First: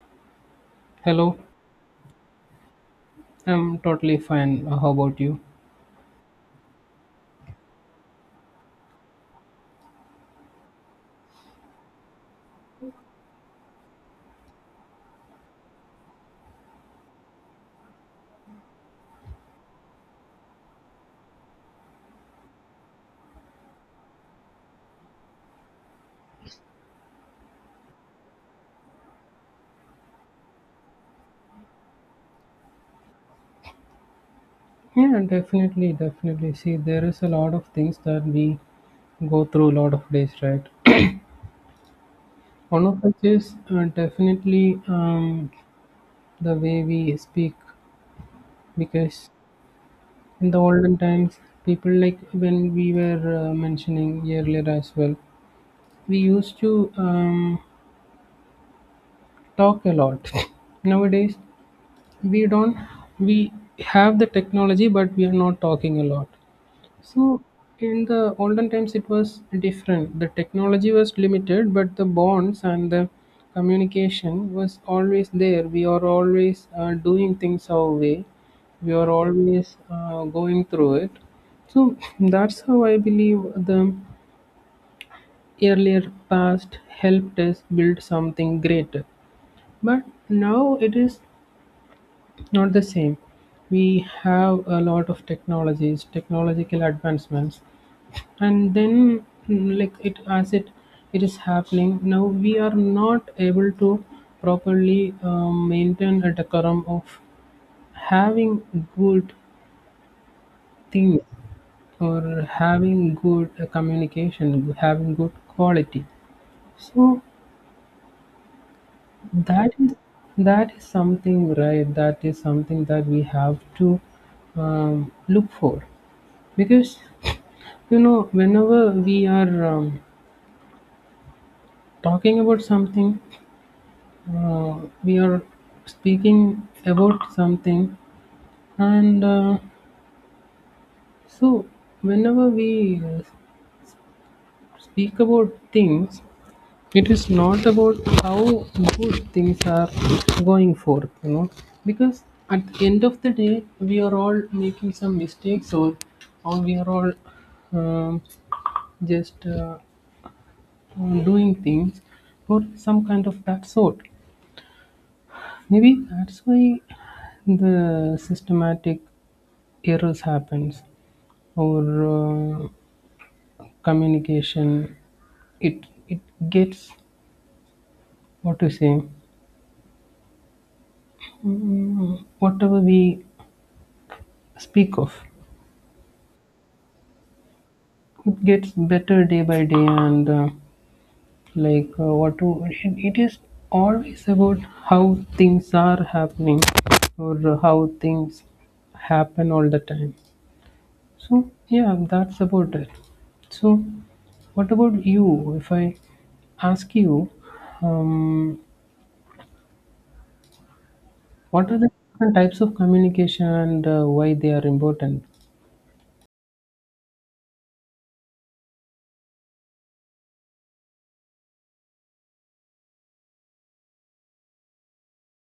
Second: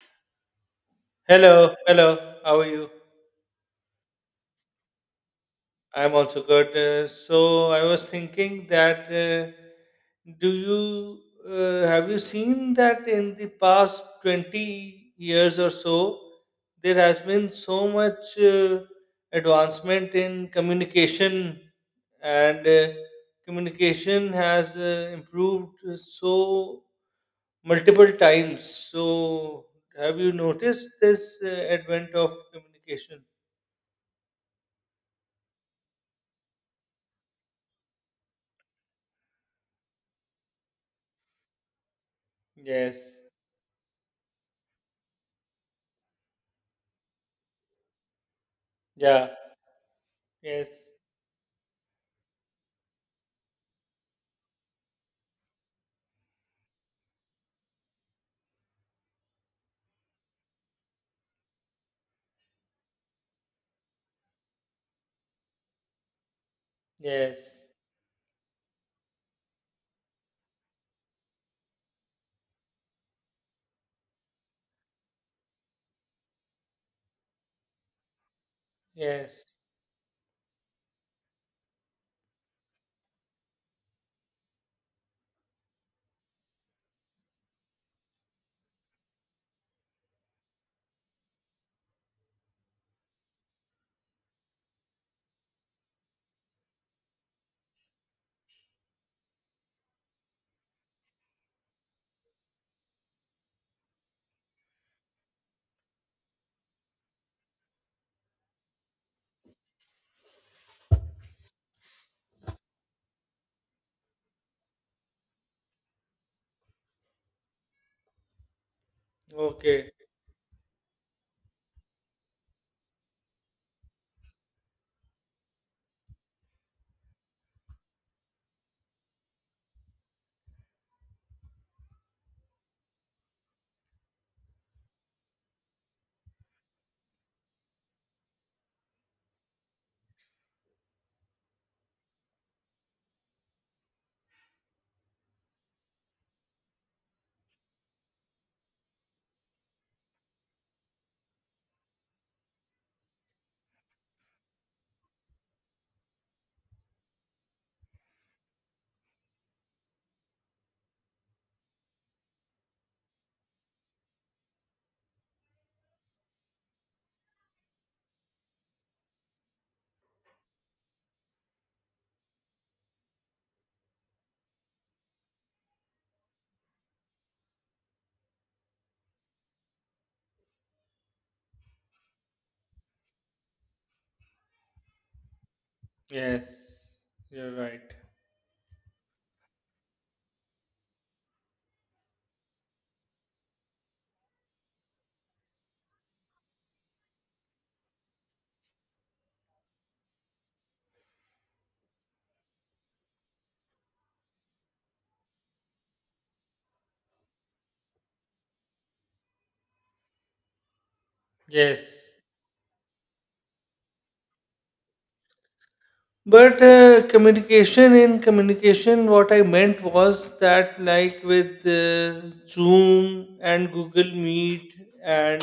Hello, Hello, hello. How are you? I'm totally fine. How about you? I'm also good. So I was thinking that do you have you seen that in the past 20 years or so there has been so much advancement in communication and communication has improved so multiple times. So have you noticed this advent of communication? Yeah, definitely, definitely. See, there is a lot of things that we go through a lot of days, right? One of which Yes. is definitely, the way we speak, because Yeah. in the Yes. olden times, people like when we were mentioning earlier as well, we used to talk a lot. Nowadays, we don't, we have the technology, but we are not talking a lot. So Yes. in the olden times, it was different. The technology was limited, but the bonds and the communication was always there. We are always doing things our way. We are Yes. always going through it. So that's how I believe the earlier past helped us build something greater. But now it is not the same. We have a lot of technologies, technological advancements, and then like it as it it is happening now we are not able to properly maintain a decorum of having good things or having good communication, having good quality. So that Okay. is, that is something, that is something that we have to look for, because whenever we are talking about something, we are speaking about something, and so whenever we speak about things, it is not about how good things are going forth, because at the end of the day we are all making some mistakes, or we are all um, just doing things for some kind of that sort. Maybe that's why the systematic errors happens, or uh, communication, it gets, what to say, whatever we speak of, Yes. You're right. it gets better day by day. And it is always about how things are happening, or how things happen all the time. So yeah, that's about it. So what about you, if I ask you, um, what are the Yes. different types of communication, and why they are important? But communication in communication, what I meant was that, like with Zoom and Google Meet and